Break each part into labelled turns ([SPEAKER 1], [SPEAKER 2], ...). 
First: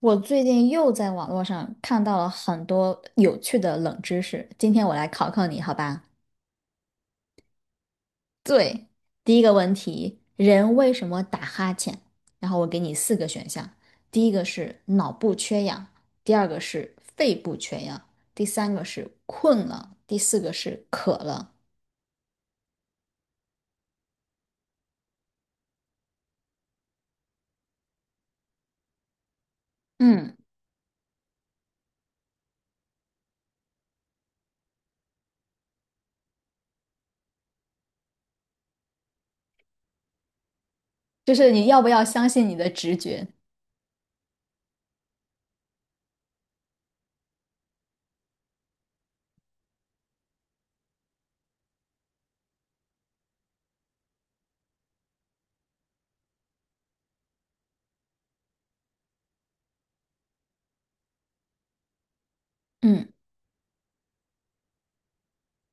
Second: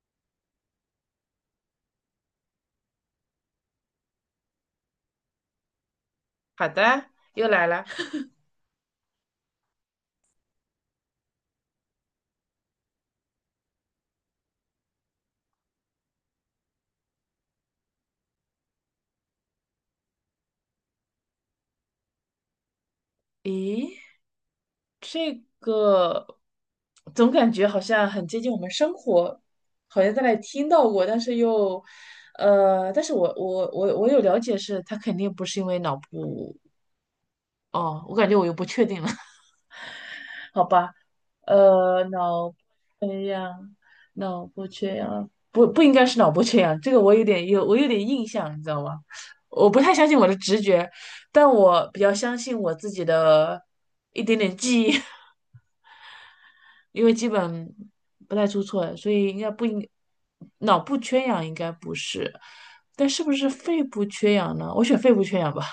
[SPEAKER 1] 我最近又在网络上看到了很多有趣的冷知识，今天我来考考你，好吧？
[SPEAKER 2] 好的，又来了。
[SPEAKER 1] 对，第一个问题，人为什么打哈欠？然后我给你四个选项，第一个是脑部缺氧，第二个是肺部缺氧，第三个是困了，第四个是渴了。
[SPEAKER 2] 咦，这个总感觉好像很接近我们生活，好像在哪
[SPEAKER 1] 嗯，
[SPEAKER 2] 里听到过，但是又，但是我有了解是，他肯定不是因为脑部。哦，我感觉我又不确定了。好吧。
[SPEAKER 1] 就是你要不要相信
[SPEAKER 2] 脑
[SPEAKER 1] 你的直
[SPEAKER 2] 缺
[SPEAKER 1] 觉？
[SPEAKER 2] 氧，脑部缺氧，不应该是脑部缺氧，这个我有点印象，你知道吗？我不太相信我的直觉，但我比较相信我自己的一点点记忆。因为基本不太出错，所以应该不应脑部缺氧应该不是，但
[SPEAKER 1] 嗯，
[SPEAKER 2] 是不是肺部缺氧呢？我选肺部缺氧吧。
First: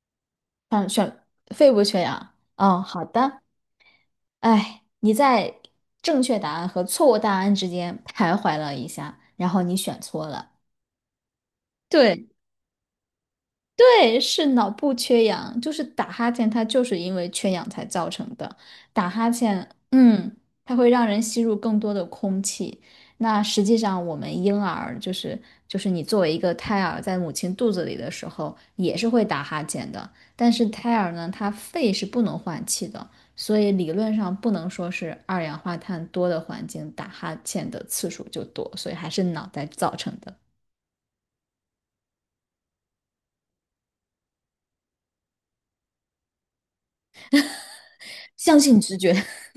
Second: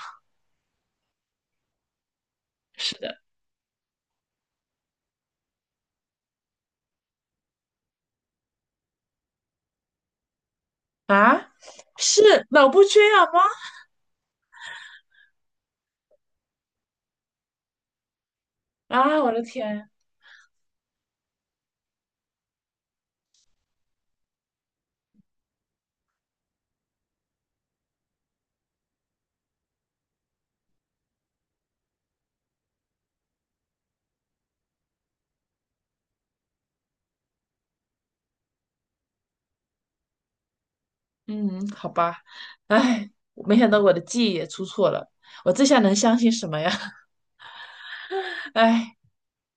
[SPEAKER 1] 肺部缺氧。哦，
[SPEAKER 2] 是
[SPEAKER 1] 好
[SPEAKER 2] 的。
[SPEAKER 1] 的。哎，你在正确答案和错误答案之间徘徊了一下，然后你选错了。
[SPEAKER 2] 啊，
[SPEAKER 1] 对，
[SPEAKER 2] 是脑部缺氧吗？
[SPEAKER 1] 对，是脑部缺氧，就是打哈欠，它就是因为缺氧才造成的。打
[SPEAKER 2] 啊，
[SPEAKER 1] 哈
[SPEAKER 2] 我的
[SPEAKER 1] 欠，
[SPEAKER 2] 天！
[SPEAKER 1] 嗯，它会让人吸入更多的空气。那实际上，我们婴儿就是你作为一个胎儿在母亲肚子里的时候，也是会打哈欠的。但是胎儿呢，它肺是不能换气的，所以理论上不能说是二氧化碳多的环境打哈欠的次数就多，所以还是脑袋造成的。
[SPEAKER 2] 嗯，好吧。哎，没想到我的记忆也出错了，我这下能相信什么呀？
[SPEAKER 1] 相信
[SPEAKER 2] 哎，
[SPEAKER 1] 直觉。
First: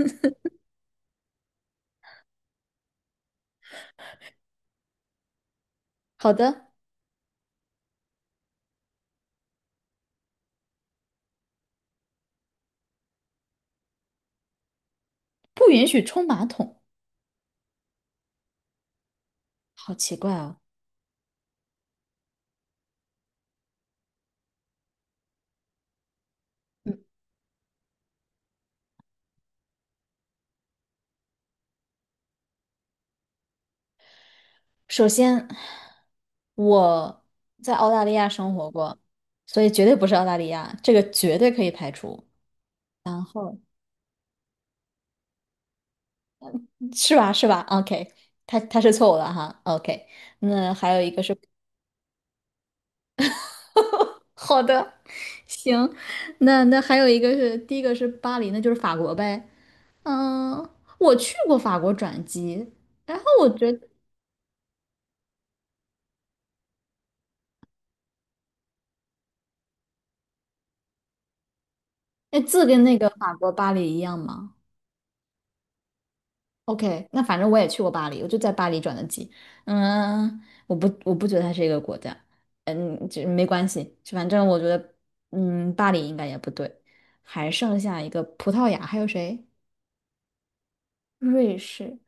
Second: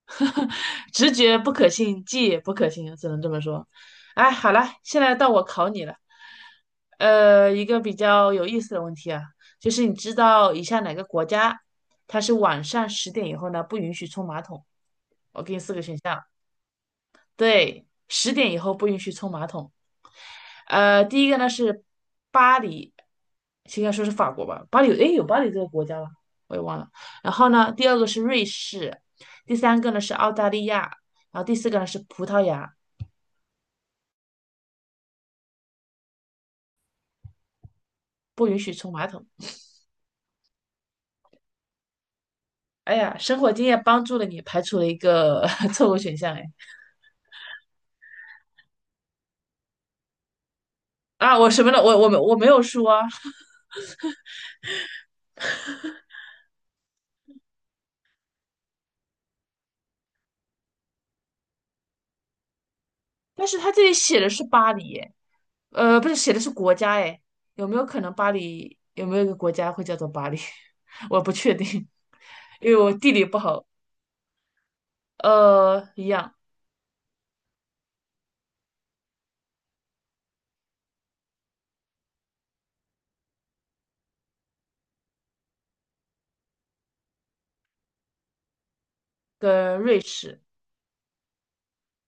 [SPEAKER 2] 直觉不可信，记忆也不可信，只能这么说。哎，好了，现在到我考你了。
[SPEAKER 1] 好的。
[SPEAKER 2] 一个比较有意思的问题啊，就是你知道以下哪个国家它是晚上10点以后呢不允许冲马桶？我给你
[SPEAKER 1] 不
[SPEAKER 2] 四个
[SPEAKER 1] 允
[SPEAKER 2] 选
[SPEAKER 1] 许
[SPEAKER 2] 项。
[SPEAKER 1] 冲马桶，
[SPEAKER 2] 对，十点以后不允许冲马桶。
[SPEAKER 1] 好奇怪啊！
[SPEAKER 2] 第一个呢是巴黎，应该说是法国吧？巴黎有，诶，有巴黎这个国家吗？我也忘了。
[SPEAKER 1] 嗯，
[SPEAKER 2] 然后呢，第二个是瑞士，第三个呢是澳大利亚，然后第四个呢是葡萄牙。
[SPEAKER 1] 首先我在澳大利亚
[SPEAKER 2] 不
[SPEAKER 1] 生
[SPEAKER 2] 允
[SPEAKER 1] 活
[SPEAKER 2] 许冲
[SPEAKER 1] 过，
[SPEAKER 2] 马桶。
[SPEAKER 1] 所以绝对不是澳大利亚，这个绝对可以排除，
[SPEAKER 2] 哎呀，生活经验帮助了你，排除了一个 错误选项。哎，
[SPEAKER 1] 是吧？是吧？OK，他是错误的哈。OK，那还有一个是
[SPEAKER 2] 啊，我什么了？我我没我没有说啊。
[SPEAKER 1] 好的，行，那那还有一个是第一个是巴黎，那就是法国呗。嗯，我去过法国转机，然后
[SPEAKER 2] 但
[SPEAKER 1] 我
[SPEAKER 2] 是
[SPEAKER 1] 觉
[SPEAKER 2] 他这
[SPEAKER 1] 得，
[SPEAKER 2] 里写的是巴黎，哎，不是写的是国家，哎，有没有可能巴黎有没有一个国家会叫做巴黎？我不确定，
[SPEAKER 1] 哎，字
[SPEAKER 2] 因为
[SPEAKER 1] 跟
[SPEAKER 2] 我
[SPEAKER 1] 那个
[SPEAKER 2] 地理
[SPEAKER 1] 法
[SPEAKER 2] 不
[SPEAKER 1] 国
[SPEAKER 2] 好。
[SPEAKER 1] 巴黎一样吗？
[SPEAKER 2] 一样。
[SPEAKER 1] OK，那反正我也去过巴黎，我就在巴黎转的机。嗯，我不，我不觉得它是一个国家。嗯，就没关系，反正我觉得，嗯，巴黎应该也不对。还剩下一个葡萄牙，还有谁？
[SPEAKER 2] 跟瑞士。
[SPEAKER 1] 瑞士。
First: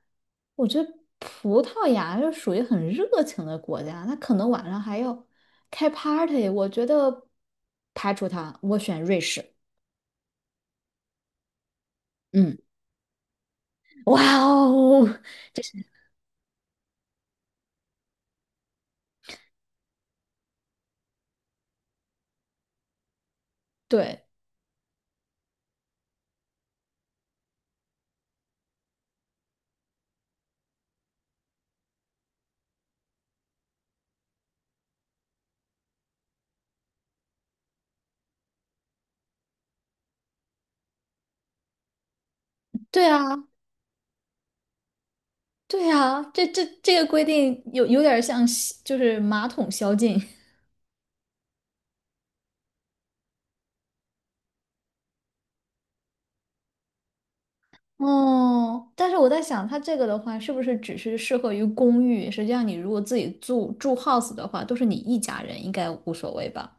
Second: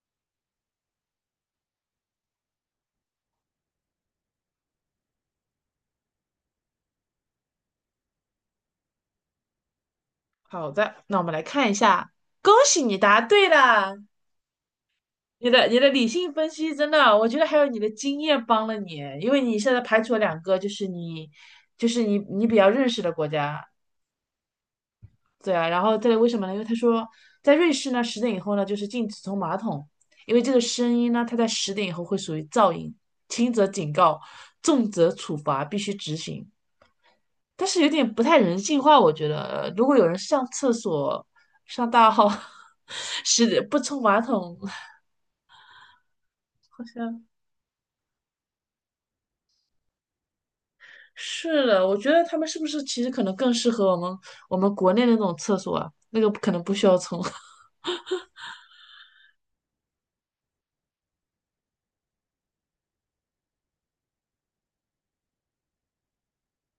[SPEAKER 1] 我觉得葡萄牙就属于很热情的国家，那可能晚上还要开 party。我觉得排除它，我选瑞士。
[SPEAKER 2] 好的，那我们来看一下，恭
[SPEAKER 1] 嗯，
[SPEAKER 2] 喜你答对了。
[SPEAKER 1] 哇哦，
[SPEAKER 2] 你的理性分析真的，我觉得还有你的经验帮了你，因为你现在排除了两个，就是你比较认识的国家。
[SPEAKER 1] 对，
[SPEAKER 2] 对啊。然后这里为什么呢？因为他说在瑞士呢，十点以后呢就是禁止冲马桶，因为这个声音呢，它在十点以后会属于噪音，轻则警告，重则处罚，必须执行。但是有点不太人性化，我觉得，如果有人上厕所上大号，
[SPEAKER 1] 对啊。
[SPEAKER 2] 是不冲马桶，
[SPEAKER 1] 对呀，这这
[SPEAKER 2] 好
[SPEAKER 1] 这个规
[SPEAKER 2] 像
[SPEAKER 1] 定有点像吸就是马桶宵禁。
[SPEAKER 2] 是的。我觉得他们是不是其实可能更适合我们国内的那种厕所啊？那个可能不需要冲。
[SPEAKER 1] 哦。但是我在想，它这个的话，是不是只是适合于公寓？实际上，你如果自己住 house 的话，都是你一家人，应该无所谓吧？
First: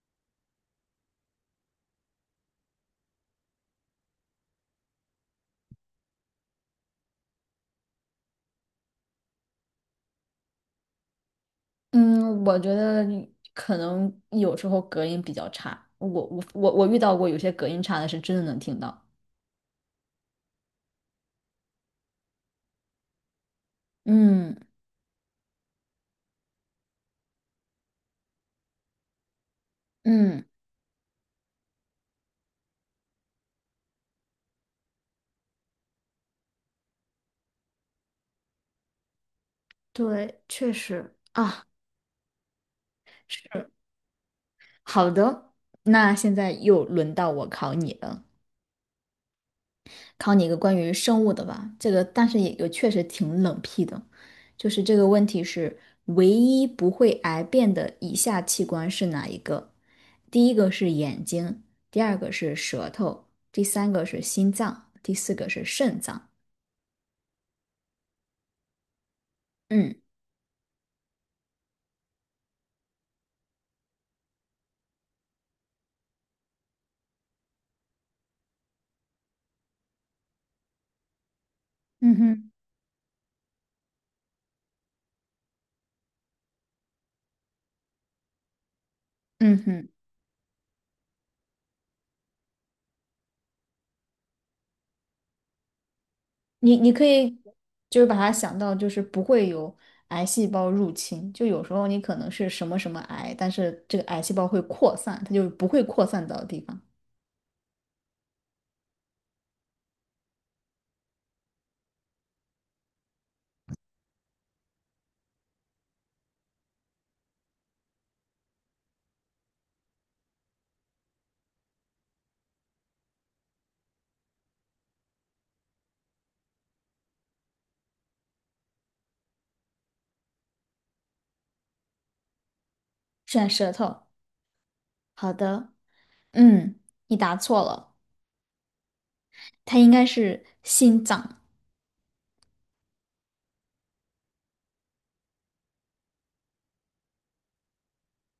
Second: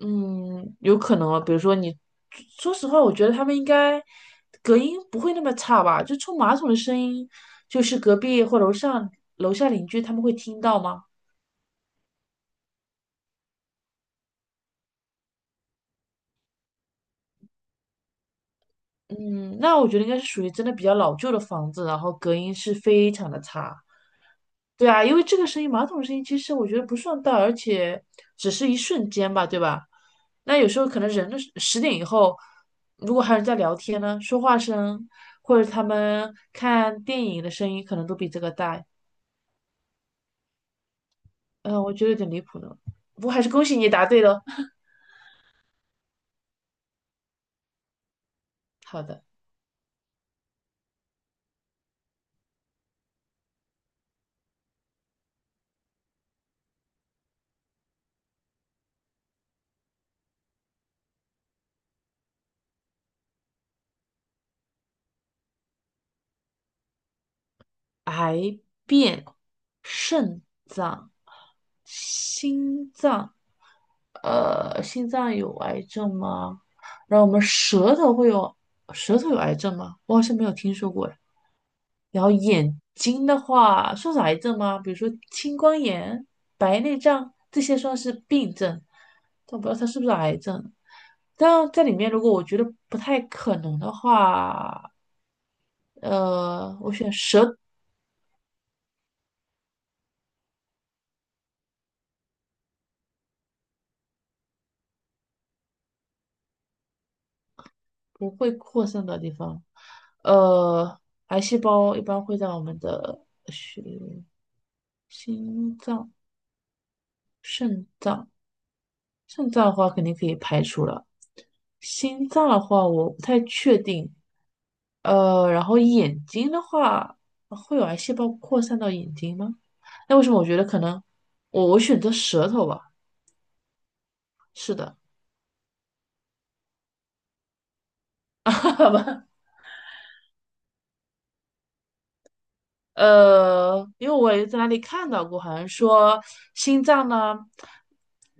[SPEAKER 2] 嗯，有可能啊。比如说你，说实话，我觉得他们应该隔音不会那么差吧？就冲马桶的声音，就是隔壁或楼上楼下邻居他们会听到吗？
[SPEAKER 1] 嗯，我觉得可能有时候隔音比较差，我遇到过有些隔音差的，是真的能听到。
[SPEAKER 2] 嗯，那我觉得应该是属于真的比较老旧的房子，然后隔音是非常的差。
[SPEAKER 1] 嗯，
[SPEAKER 2] 对啊，因为这个声音，马桶声音其实我觉得不算大，而且只是一瞬间吧，对吧？
[SPEAKER 1] 嗯，
[SPEAKER 2] 那有时候可能人的十点以后，如果还有人在聊天呢，说话声或者他们看电影的声音，可能都比这个大。
[SPEAKER 1] 对，确实啊，
[SPEAKER 2] 嗯，我觉得有点离谱呢。不过还是恭
[SPEAKER 1] 是
[SPEAKER 2] 喜你答对了。
[SPEAKER 1] 好的。那现在又轮到我考你了。
[SPEAKER 2] 好的。
[SPEAKER 1] 考你一个关于生物的吧，这个但是也确实挺冷僻的，就是这个问题是唯一不会癌变的以下器官是哪一个？第一个是眼睛，第二个是舌头，第三个是心脏，第四个是肾脏。
[SPEAKER 2] 癌变
[SPEAKER 1] 嗯，
[SPEAKER 2] 肾脏。心脏，心脏有癌症吗？然后我们舌头会有，舌头有癌症吗？我好像没有听说过哎。
[SPEAKER 1] 嗯
[SPEAKER 2] 然后
[SPEAKER 1] 哼，
[SPEAKER 2] 眼睛的话，算是癌症吗？比如说青光眼、白内障这些算是病症，但我
[SPEAKER 1] 嗯
[SPEAKER 2] 不知道它
[SPEAKER 1] 哼，
[SPEAKER 2] 是不是癌症。但在里面，如果我觉得不太可能的话，
[SPEAKER 1] 你你
[SPEAKER 2] 我
[SPEAKER 1] 可
[SPEAKER 2] 选
[SPEAKER 1] 以
[SPEAKER 2] 舌
[SPEAKER 1] 就是把它想到就是不会有癌细胞入侵，就有时候你可能是什么什么癌，但是这个癌细胞会扩散，它就不会扩散到的地方。
[SPEAKER 2] 不会扩散的地方。呃，癌细胞一般会在我们的血、心脏、肾脏，肾脏的话肯定可以排除了，心脏的话我不太确定。然后眼睛的话会有癌细胞扩散到眼睛吗？那为什么我觉得可能我选择舌头吧？
[SPEAKER 1] 选舌头。
[SPEAKER 2] 是的。
[SPEAKER 1] 好的，嗯，你答错了，
[SPEAKER 2] 好吧。
[SPEAKER 1] 它应该是心脏，
[SPEAKER 2] 因为我也在哪里看到过，好像说心脏呢，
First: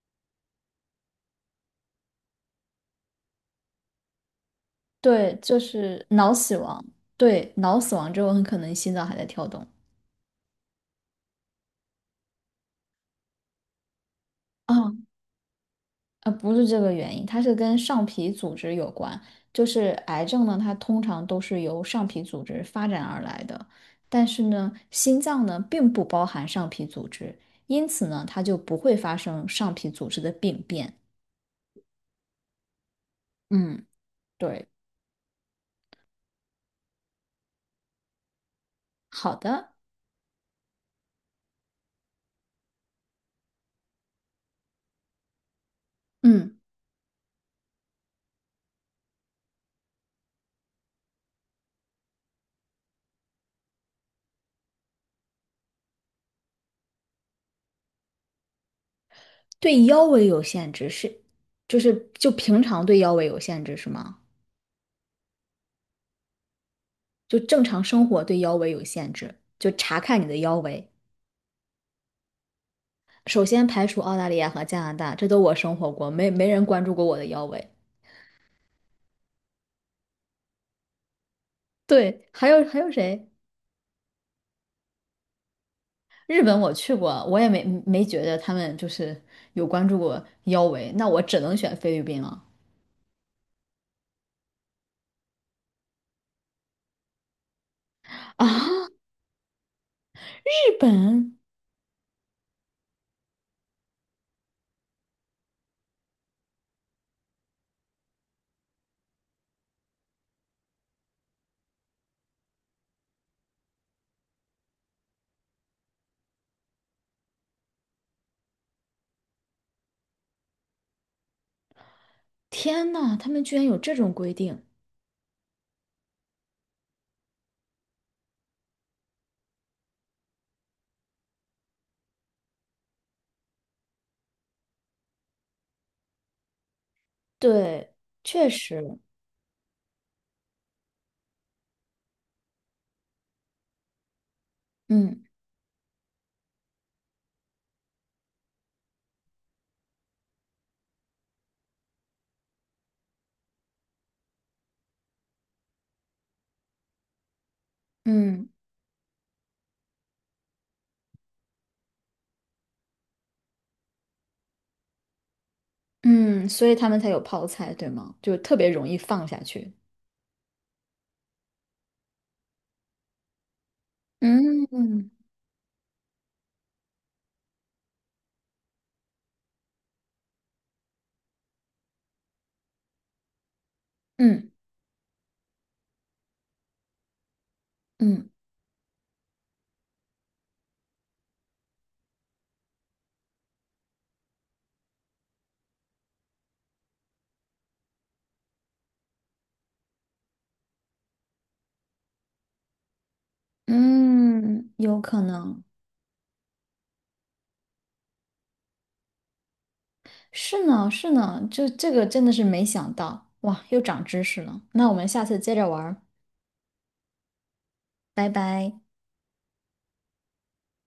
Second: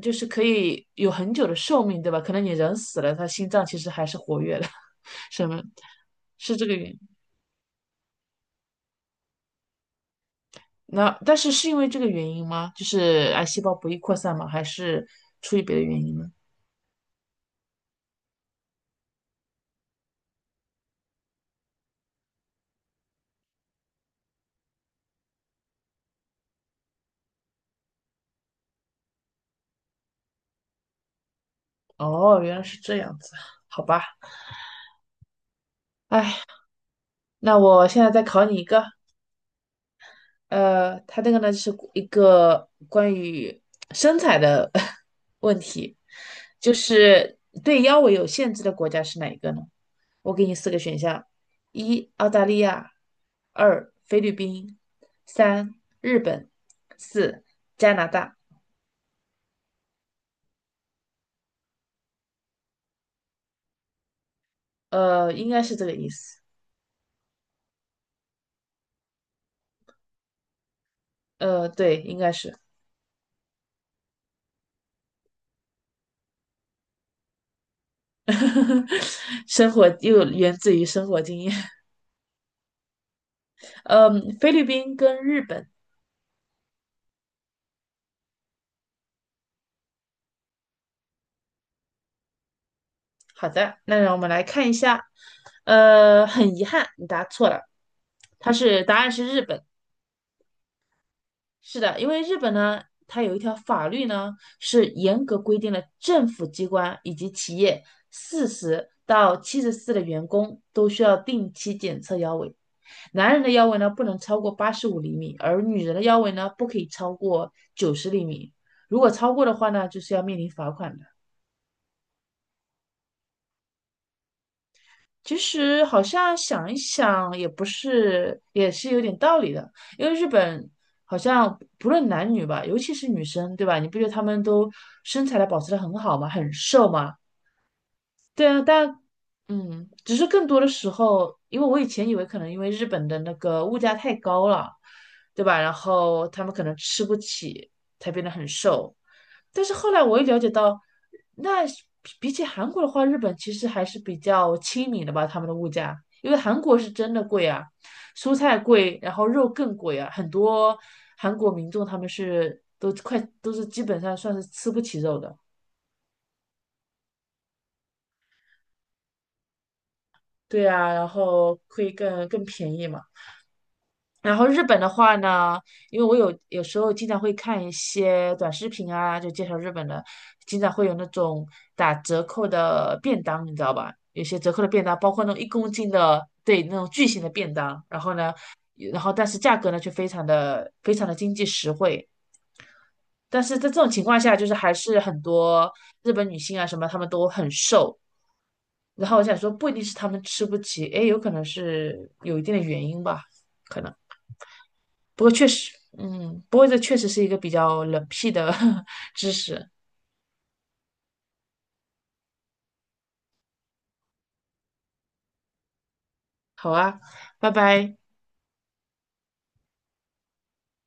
[SPEAKER 2] 就是可以有很久的寿命，对吧？可能你人死了，它心脏其实还是活跃的。
[SPEAKER 1] 对，
[SPEAKER 2] 什
[SPEAKER 1] 就
[SPEAKER 2] 么，
[SPEAKER 1] 是脑死
[SPEAKER 2] 是这个
[SPEAKER 1] 亡，
[SPEAKER 2] 原因
[SPEAKER 1] 对，脑死亡之后很可能心脏还在跳动。
[SPEAKER 2] 那但是是因为这个原因吗？就是癌细胞不易扩散吗？还
[SPEAKER 1] 啊，
[SPEAKER 2] 是出于别的原因呢？
[SPEAKER 1] 不是这个原因，它是跟上皮组织有关。就是癌症呢，它通常都是由上皮组织发展而来的，但是呢，心脏呢并不包含上皮组织，因此呢，它就不会发生上皮组织的病变。
[SPEAKER 2] 哦，原来是这样子，好
[SPEAKER 1] 嗯，
[SPEAKER 2] 吧。
[SPEAKER 1] 对，
[SPEAKER 2] 哎，那我现在再考你一个。
[SPEAKER 1] 好的，
[SPEAKER 2] 他这个呢是一个关于身材的 问题，
[SPEAKER 1] 嗯。
[SPEAKER 2] 就是对腰围有限制的国家是哪一个呢？我给你四个选项：一、澳大利亚；二、菲律宾；三、日本；四、加拿大。
[SPEAKER 1] 对腰围有限制是，就是就平常对腰围有限制是吗？
[SPEAKER 2] 应该是这个意思。
[SPEAKER 1] 就正常生活对腰围有限制，就查看你的腰围。
[SPEAKER 2] 对，应该是。
[SPEAKER 1] 首先排除澳大利亚和加拿大，这都我生活过，没人关注过我的腰围。
[SPEAKER 2] 生活又源自于生活经验。
[SPEAKER 1] 对，还有还有谁？
[SPEAKER 2] 嗯，菲律宾跟日本。
[SPEAKER 1] 日本我去过，我也没觉得他们就是有关注过腰围，那我只能选菲律宾了。
[SPEAKER 2] 好的，那让我们来看一下。很遗憾，你答错了，它是
[SPEAKER 1] 啊，
[SPEAKER 2] 答案是日本。
[SPEAKER 1] 日本，
[SPEAKER 2] 是的，因为日本呢，它有一条法律呢，是严格规定了政府机关以及企业40到74的员工都需要定期检测腰围。男人的腰围呢不能超过85厘米，而女人的腰围呢不可以超过90厘米。如果超过的话呢，就是要面临罚款的。
[SPEAKER 1] 天呐，他们居然有这种规定。
[SPEAKER 2] 其实好像想一想，也不是，也是有点道理的。因为日本好像不论男女吧，尤其是女生，对吧？你不觉得他们都身材的保持得很好吗？很瘦吗？
[SPEAKER 1] 对，
[SPEAKER 2] 对
[SPEAKER 1] 确
[SPEAKER 2] 啊，
[SPEAKER 1] 实，
[SPEAKER 2] 但嗯，只是更多的时候，因为我以前以为可能因为日本的那个物价太高了，
[SPEAKER 1] 嗯，
[SPEAKER 2] 对吧？然后他们可能吃不起，才变得很瘦。但是后来我也了解到，那是比起韩国的话，日本其实还是比较亲民的吧，他们的物价，因为韩国是真的贵啊，蔬
[SPEAKER 1] 嗯。
[SPEAKER 2] 菜贵，然后肉更贵啊，很多韩国民众他们是都是基本上算是吃不起肉的。
[SPEAKER 1] 嗯，所以他们才有泡菜，对吗？就特别容易放下去。
[SPEAKER 2] 对啊，然后会更便宜嘛。然后日
[SPEAKER 1] 嗯，
[SPEAKER 2] 本的
[SPEAKER 1] 嗯，
[SPEAKER 2] 话呢，因为我有时候经常会看一些短视频啊，就介绍日本的，经常会有那种打折扣的便当，你知道吧？有些
[SPEAKER 1] 嗯，
[SPEAKER 2] 折扣的便当，包括那种1公斤的，对，那种巨型的便当。然后
[SPEAKER 1] 嗯，
[SPEAKER 2] 呢，然后但是价格呢却非常的经济实惠。但是在这种情况下，就是还是很多日本女性啊什么，她们都很瘦。然后我想说，不一定是她们吃不起，诶，有可能是有一定的原因吧，可能。
[SPEAKER 1] 嗯，有可
[SPEAKER 2] 不过确
[SPEAKER 1] 能
[SPEAKER 2] 实，嗯，不过这确实是一个比较冷僻的 知识。
[SPEAKER 1] 是呢，是呢，这个真的是没想到，哇，又长知识了。那我们下次接着玩儿
[SPEAKER 2] 好啊，拜拜。
[SPEAKER 1] 拜拜。